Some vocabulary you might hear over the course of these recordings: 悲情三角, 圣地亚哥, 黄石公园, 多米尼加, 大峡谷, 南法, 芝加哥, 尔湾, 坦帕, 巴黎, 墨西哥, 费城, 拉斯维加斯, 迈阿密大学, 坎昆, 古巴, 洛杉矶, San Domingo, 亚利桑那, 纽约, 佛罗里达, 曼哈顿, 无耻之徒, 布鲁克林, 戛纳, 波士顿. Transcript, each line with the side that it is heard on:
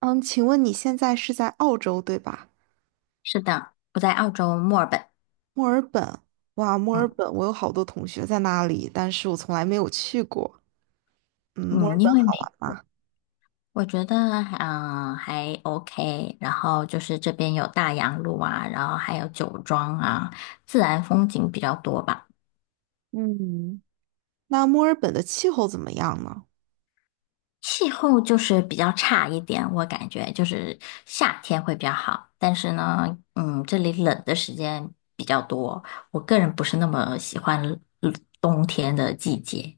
right: 嗯，请问你现在是在澳洲对吧？
left: 是的，我在澳洲墨尔本。
right: 墨尔本，哇，墨尔
left: 嗯
right: 本，我有好多同学在那里，但是我从来没有去过。嗯，墨
left: 嗯，
right: 尔本
left: 因为美，
right: 好玩吗？
left: 我觉得啊、还 OK，然后就是这边有大洋路啊，然后还有酒庄啊，自然风景比较多吧。
right: 嗯，那墨尔本的气候怎么样呢？
left: 气候就是比较差一点，我感觉就是夏天会比较好，但是呢，嗯，这里冷的时间比较多，我个人不是那么喜欢嗯冬天的季节。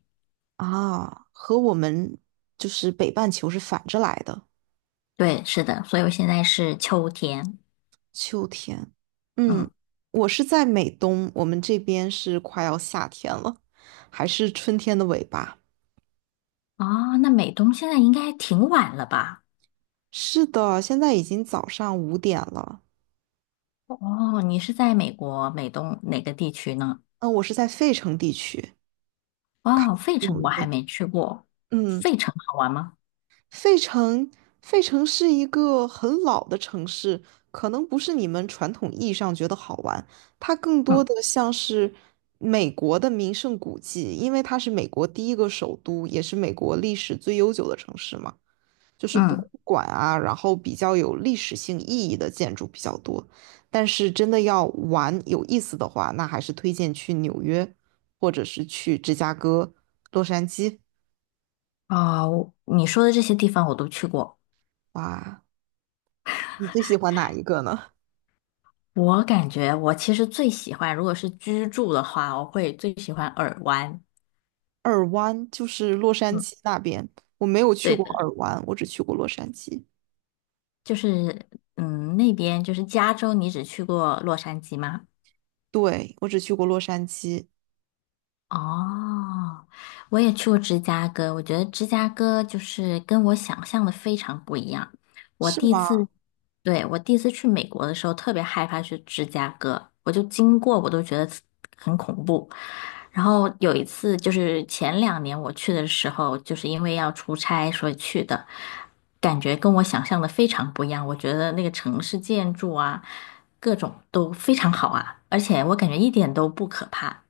right: 啊，和我们就是北半球是反着来的，
left: 对，是的，所以我现在是秋天。
right: 秋天。嗯，
left: 嗯。
right: 我是在美东，我们这边是快要夏天了，还是春天的尾巴。
left: 哦，那美东现在应该挺晚了吧？
right: 是的，现在已经早上5点了。
left: 哦，你是在美国美东哪个地区呢？
right: 嗯，我是在费城地区，
left: 哦，费
right: 纽
left: 城我还
right: 约。
left: 没去过，
right: 嗯。
left: 费城好玩吗？
right: 费城，费城是一个很老的城市，可能不是你们传统意义上觉得好玩，它更多
left: 嗯
right: 的像是美国的名胜古迹，因为它是美国第一个首都，也是美国历史最悠久的城市嘛，就是博
left: 嗯，
right: 物馆啊，然后比较有历史性意义的建筑比较多。但是真的要玩有意思的话，那还是推荐去纽约，或者是去芝加哥、洛杉矶。
left: 哦，你说的这些地方我都去过。
right: 哇，你最喜欢哪一个呢？
left: 我感觉我其实最喜欢，如果是居住的话，我会最喜欢尔湾。
right: 尔湾就是洛杉
left: 嗯，
right: 矶那边，我没有去
left: 对
right: 过
left: 的，
right: 尔湾，我只去过洛杉矶。
left: 就是那边就是加州，你只去过洛杉矶吗？
right: 对，我只去过洛杉矶，
left: 哦，我也去过芝加哥，我觉得芝加哥就是跟我想象的非常不一样。我
right: 是
left: 第一
right: 吗？
left: 次，对，我第一次去美国的时候，特别害怕去芝加哥，我就经过我都觉得很恐怖。然后有一次就是前两年我去的时候，就是因为要出差所以去的，感觉跟我想象的非常不一样。我觉得那个城市建筑啊，各种都非常好啊，而且我感觉一点都不可怕。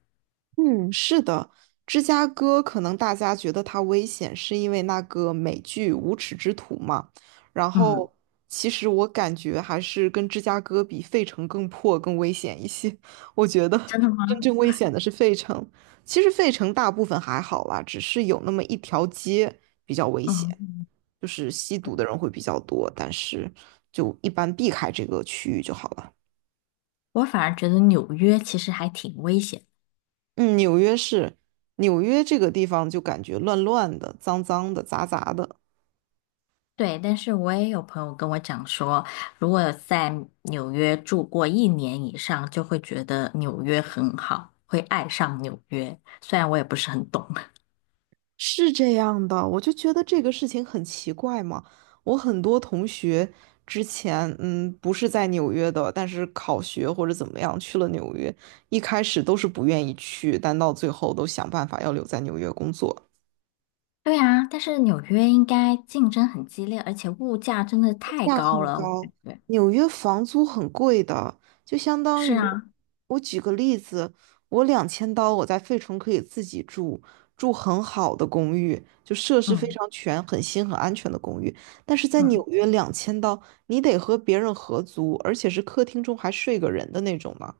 right: 嗯，是的。芝加哥可能大家觉得它危险，是因为那个美剧《无耻之徒》嘛。然
left: 嗯，
right: 后，其实我感觉还是跟芝加哥比，费城更破、更危险一些。我觉得
left: 真的
right: 真
left: 吗？
right: 正危险的是费城。其实费城大部分还好啦，只是有那么一条街比较危险。
left: 嗯，
right: 就是吸毒的人会比较多，但是就一般避开这个区域就好了。
left: 我反而觉得纽约其实还挺危险。
right: 嗯，纽约是，纽约这个地方就感觉乱乱的、脏脏的、杂杂的，
left: 对，但是我也有朋友跟我讲说，如果在纽约住过一年以上，就会觉得纽约很好，会爱上纽约。虽然我也不是很懂。
right: 是这样的。我就觉得这个事情很奇怪嘛。我很多同学之前，嗯，不是在纽约的，但是考学或者怎么样去了纽约，一开始都是不愿意去，但到最后都想办法要留在纽约工作。
left: 对啊，但是纽约应该竞争很激烈，而且物价真的太
right: 价
left: 高
right: 很
left: 了。我感
right: 高，
left: 觉
right: 纽约房租很贵的，就相当
left: 是
right: 于，
left: 啊，
right: 我举个例子，我两千刀我在费城可以自己住，住很好的公寓，就设施非
left: 嗯
right: 常全、很新、很安全的公寓，但是在纽
left: 嗯，
right: 约两千刀，你得和别人合租，而且是客厅中还睡个人的那种呢，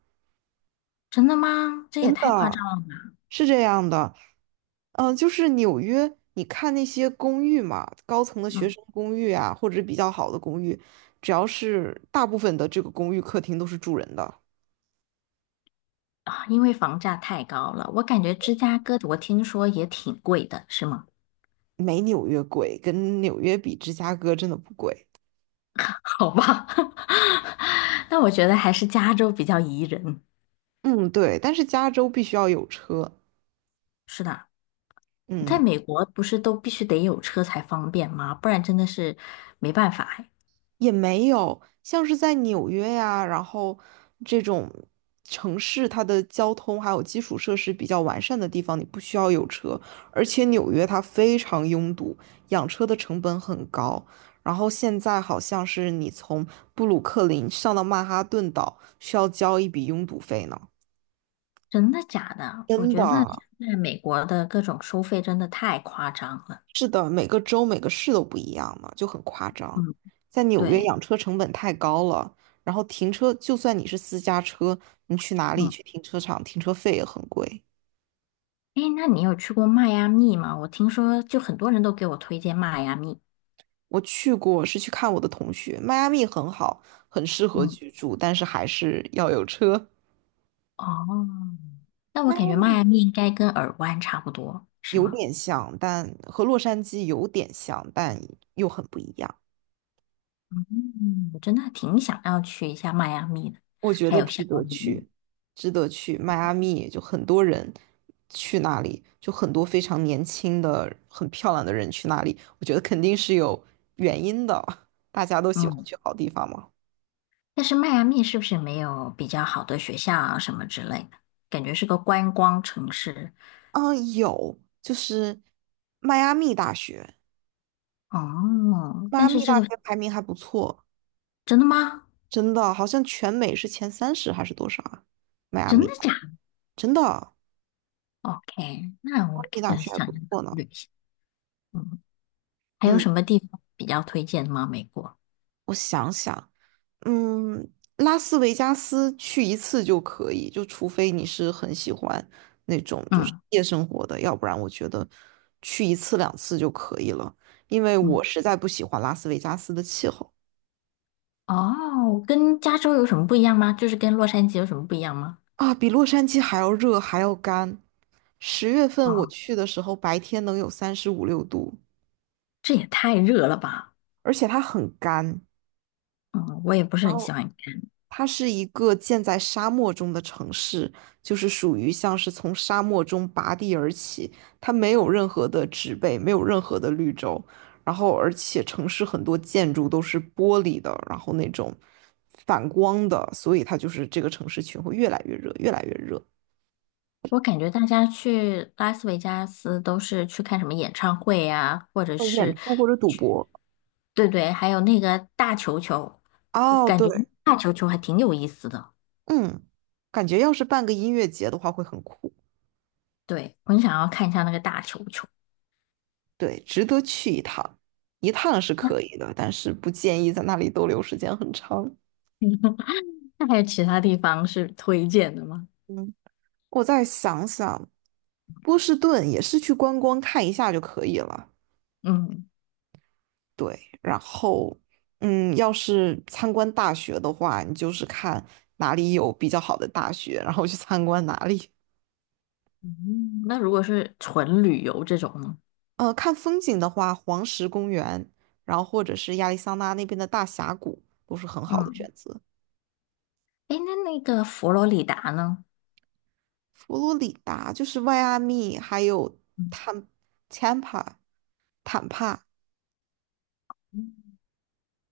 left: 真的吗？这也
right: 真
left: 太夸张
right: 的。
left: 了吧。
right: 是这样的，就是纽约，你看那些公寓嘛，高层的学
left: 嗯
right: 生公寓啊，或者比较好的公寓，只要是大部分的这个公寓客厅都是住人的，
left: 啊，因为房价太高了，我感觉芝加哥我听说也挺贵的，是吗？
right: 没纽约贵，跟纽约比，芝加哥真的不贵。
left: 好吧，那我觉得还是加州比较宜人。
right: 嗯，对，但是加州必须要有车。
left: 是的，在
right: 嗯。
left: 美国不是都必须得有车才方便吗？不然真的是没办法哎
right: 也没有，像是在纽约呀，然后这种城市，它的交通还有基础设施比较完善的地方，你不需要有车。而且纽约它非常拥堵，养车的成本很高。然后现在好像是你从布鲁克林上到曼哈顿岛，需要交一笔拥堵费呢。
left: 真的假的？我
right: 真
left: 觉得现
right: 的。
left: 在美国的各种收费真的太夸张了。
right: 是的，每个州每个市都不一样嘛，就很夸
left: 嗯，
right: 张。在纽约
left: 对，
right: 养车成本太高了，然后停车，就算你是私家车，你去哪里
left: 嗯，
right: 去停车场，停车费也很贵。
left: 哎，那你有去过迈阿密吗？我听说就很多人都给我推荐迈阿密。
right: 我去过，是去看我的同学，迈阿密很好，很适合
left: 嗯，
right: 居住，但是还是要有车。
left: 哦，那我感觉迈阿密应该跟耳湾差不多，是
right: 有
left: 吗？
right: 点像，但和洛杉矶有点像，但又很不一样。
left: 嗯，我真的挺想要去一下迈阿密的，
right: 我觉
left: 还
right: 得
left: 有
right: 值
left: 夏
right: 得
left: 威夷。
right: 去，值得去。迈阿密就很多人去那里，就很多非常年轻的、很漂亮的人去那里，我觉得肯定是有原因的。大家都喜欢
left: 嗯，
right: 去好地方嘛。
left: 但是迈阿密是不是没有比较好的学校啊什么之类的？感觉是个观光城市。
right: 嗯，有，就是迈阿密大学，
left: 哦，
right: 迈阿
left: 但是
right: 密
left: 这
right: 大
left: 个
right: 学排名还不错，
left: 真的吗？
right: 真的，好像全美是前30还是多少啊？迈阿
left: 真
right: 密，
left: 的假的
right: 真的，迈
left: ？OK，那
right: 阿
left: 我
right: 密
left: 可
right: 大
left: 能
right: 学还
left: 想
right: 不
left: 要考
right: 错呢。
left: 虑一下。嗯，还有
right: 嗯，
left: 什么地方比较推荐吗？美国？
right: 我想想，嗯，拉斯维加斯去一次就可以，就除非你是很喜欢那种就是
left: 嗯
right: 夜生活的，要不然我觉得去一次两次就可以了，因为我
left: 嗯，
right: 实在不喜欢拉斯维加斯的气候
left: 哦，跟加州有什么不一样吗？就是跟洛杉矶有什么不一样吗？
right: 啊，比洛杉矶还要热还要干。10月份我
left: 哦，
right: 去的时候，白天能有35、36度，
left: 这也太热了吧！
right: 而且它很干。
left: 嗯，我也不是
right: 然
left: 很喜
right: 后。
left: 欢。
right: 它是一个建在沙漠中的城市，就是属于像是从沙漠中拔地而起，它没有任何的植被，没有任何的绿洲，然后而且城市很多建筑都是玻璃的，然后那种反光的，所以它就是这个城市群会越来越热，越来越热。
left: 我感觉大家去拉斯维加斯都是去看什么演唱会呀、或者是
right: 演出或者赌
left: 去，
right: 博。
left: 对对，还有那个大球球，我
right: 哦，
left: 感
right: 对，
left: 觉大球球还挺有意思的。
right: 嗯，感觉要是办个音乐节的话会很酷，
left: 对，我很想要看一下那个大球球。
right: 对，值得去一趟，一趟是可以的，但是不建议在那里逗留时间很长。
left: 那还有其他地方是推荐的吗？
right: 嗯，我再想想，波士顿也是去观光看一下就可以了。
left: 嗯
right: 对，然后，嗯，要是参观大学的话，你就是看哪里有比较好的大学，然后去参观哪里。
left: 嗯，那如果是纯旅游这种呢？
right: 看风景的话，黄石公园，然后或者是亚利桑那那边的大峡谷都是很好的
left: 嗯，
right: 选择。
left: 哎，那那个佛罗里达呢？
right: 佛罗里达就是迈阿密，还有
left: 嗯
right: 坦坦帕坦帕。
left: 嗯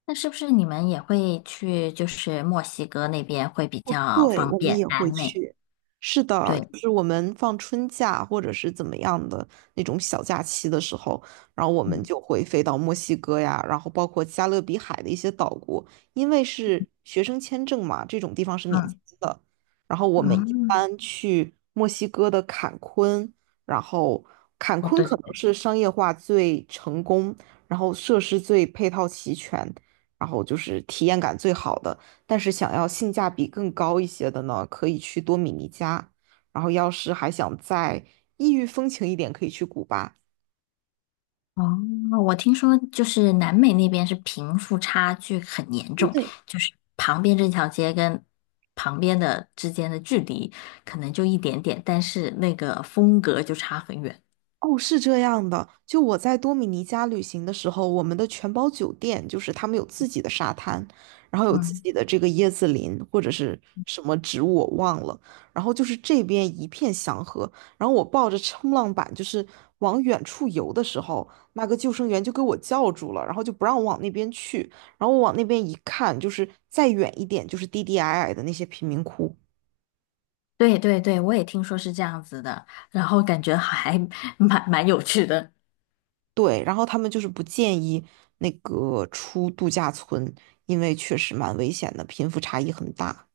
left: 那是不是你们也会去，就是墨西哥那边会比
right: 哦，
left: 较
right: 对，
left: 方
right: 我们
left: 便，
right: 也
left: 南
right: 会
left: 美？
right: 去。是的，
left: 对，
right: 就是我们放春假或者是怎么样的那种小假期的时候，然后我们
left: 嗯
right: 就会飞到墨西哥呀，然后包括加勒比海的一些岛国，因为是学生签证嘛，这种地方是免签
left: 嗯
right: 的。然后我们一
left: 嗯，
right: 般去墨西哥的坎昆，然后坎
left: 哦
right: 昆
left: 对
right: 可
left: 对
right: 能
left: 对，
right: 是商业化最成功，然后设施最配套齐全，然后就是体验感最好的。但是想要性价比更高一些的呢，可以去多米尼加。然后要是还想再异域风情一点，可以去古巴。
left: 哦，我听说就是南美那边是贫富差距很严重，就是旁边这条街跟旁边的之间的距离可能就一点点，但是那个风格就差很远。
right: 哦，是这样的。就我在多米尼加旅行的时候，我们的全包酒店就是他们有自己的沙滩，然后有自
left: 嗯，
right: 己的这个椰子林或者是什么植物我忘了，然后就是这边一片祥和。然后我抱着冲浪板就是往远处游的时候，那个救生员就给我叫住了，然后就不让我往那边去。然后我往那边一看，就是再远一点就是低低矮矮的那些贫民窟，
left: 对对对，我也听说是这样子的，然后感觉还 蛮有趣的。
right: 对，然后他们就是不建议那个出度假村，因为确实蛮危险的，贫富差异很大。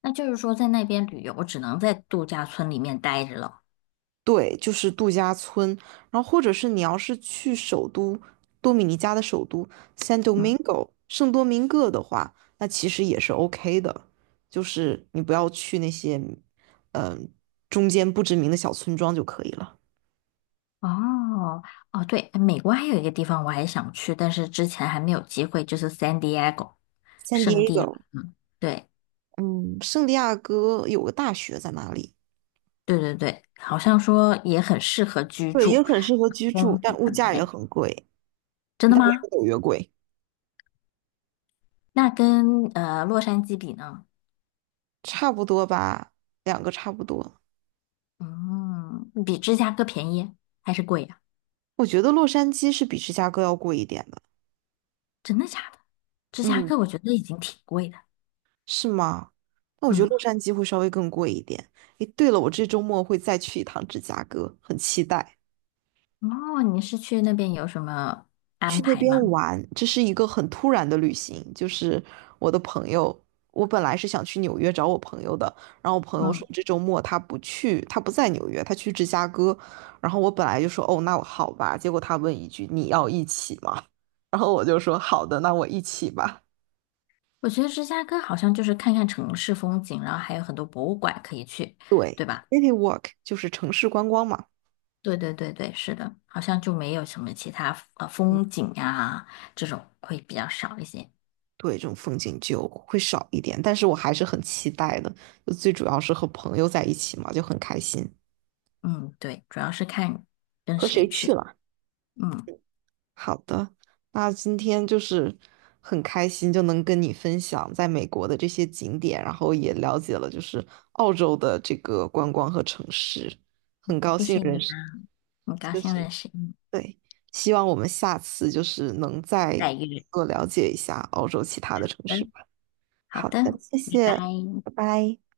left: 那就是说，在那边旅游只能在度假村里面待着了。
right: 对，就是度假村，然后或者是你要是去首都多米尼加的首都 San
left: 嗯，
right: Domingo 圣多明各的话，那其实也是 OK 的，就是你不要去那些嗯、中间不知名的小村庄就可以了。
left: 哦，哦，对，美国还有一个地方我还想去，但是之前还没有机会，就是 San Diego
right: San
left: 圣
right: d
left: 地亚哥。对，
right: 嗯，圣地亚哥有个大学在那里，
left: 对对对，好像说也很适合居
right: 对，也
left: 住，
right: 很适合居住，
left: 风
right: 但
left: 景
right: 物
left: 很
right: 价也
left: 美。
right: 很贵。
left: 真的
right: 但没有
left: 吗？
right: 纽约贵，
left: 那跟洛杉矶比呢？
right: 差不多吧，两个差不多。
left: 嗯，比芝加哥便宜还是贵呀？
right: 我觉得洛杉矶是比芝加哥要贵一点的，
left: 真的假的？芝加
right: 嗯，
left: 哥我觉得已经挺贵的。
right: 是吗？那我觉得
left: 嗯，
right: 洛杉矶会稍微更贵一点。诶，对了，我这周末会再去一趟芝加哥，很期待。
left: 哦，你是去那边有什么安
right: 去那
left: 排
right: 边
left: 吗？
right: 玩，这是一个很突然的旅行。就是我的朋友，我本来是想去纽约找我朋友的，然后我朋友
left: 嗯。
right: 说这周末他不去，他不在纽约，他去芝加哥。然后我本来就说哦，那我好吧。结果他问一句你要一起吗？然后我就说好的，那我一起吧。
left: 我觉得芝加哥好像就是看看城市风景，然后还有很多博物馆可以去，
right: 对
left: 对吧？
right: ，city walk 就是城市观光嘛，
left: 对对对对，是的，好像就没有什么其他风景啊这种会比较少一些。
right: 对，这种风景就会少一点，但是我还是很期待的。就最主要是和朋友在一起嘛，就很开心。
left: 嗯，对，主要是看跟
right: 和
left: 谁
right: 谁去
left: 去。
right: 了？
left: 嗯，
right: 好的，那今天就是很开心，就能跟你分享在美国的这些景点，然后也了解了就是澳洲的这个观光和城市，
left: 谢谢你啊，很高
right: 就
left: 兴
right: 是
left: 认识你，
right: 对，希望我们下次就是能再
left: 再约。
right: 多了解一下澳洲其他的城市
left: 嗯，
right: 吧。
left: 好
right: 好
left: 的，
right: 的，谢
left: 拜拜。
right: 谢，拜拜。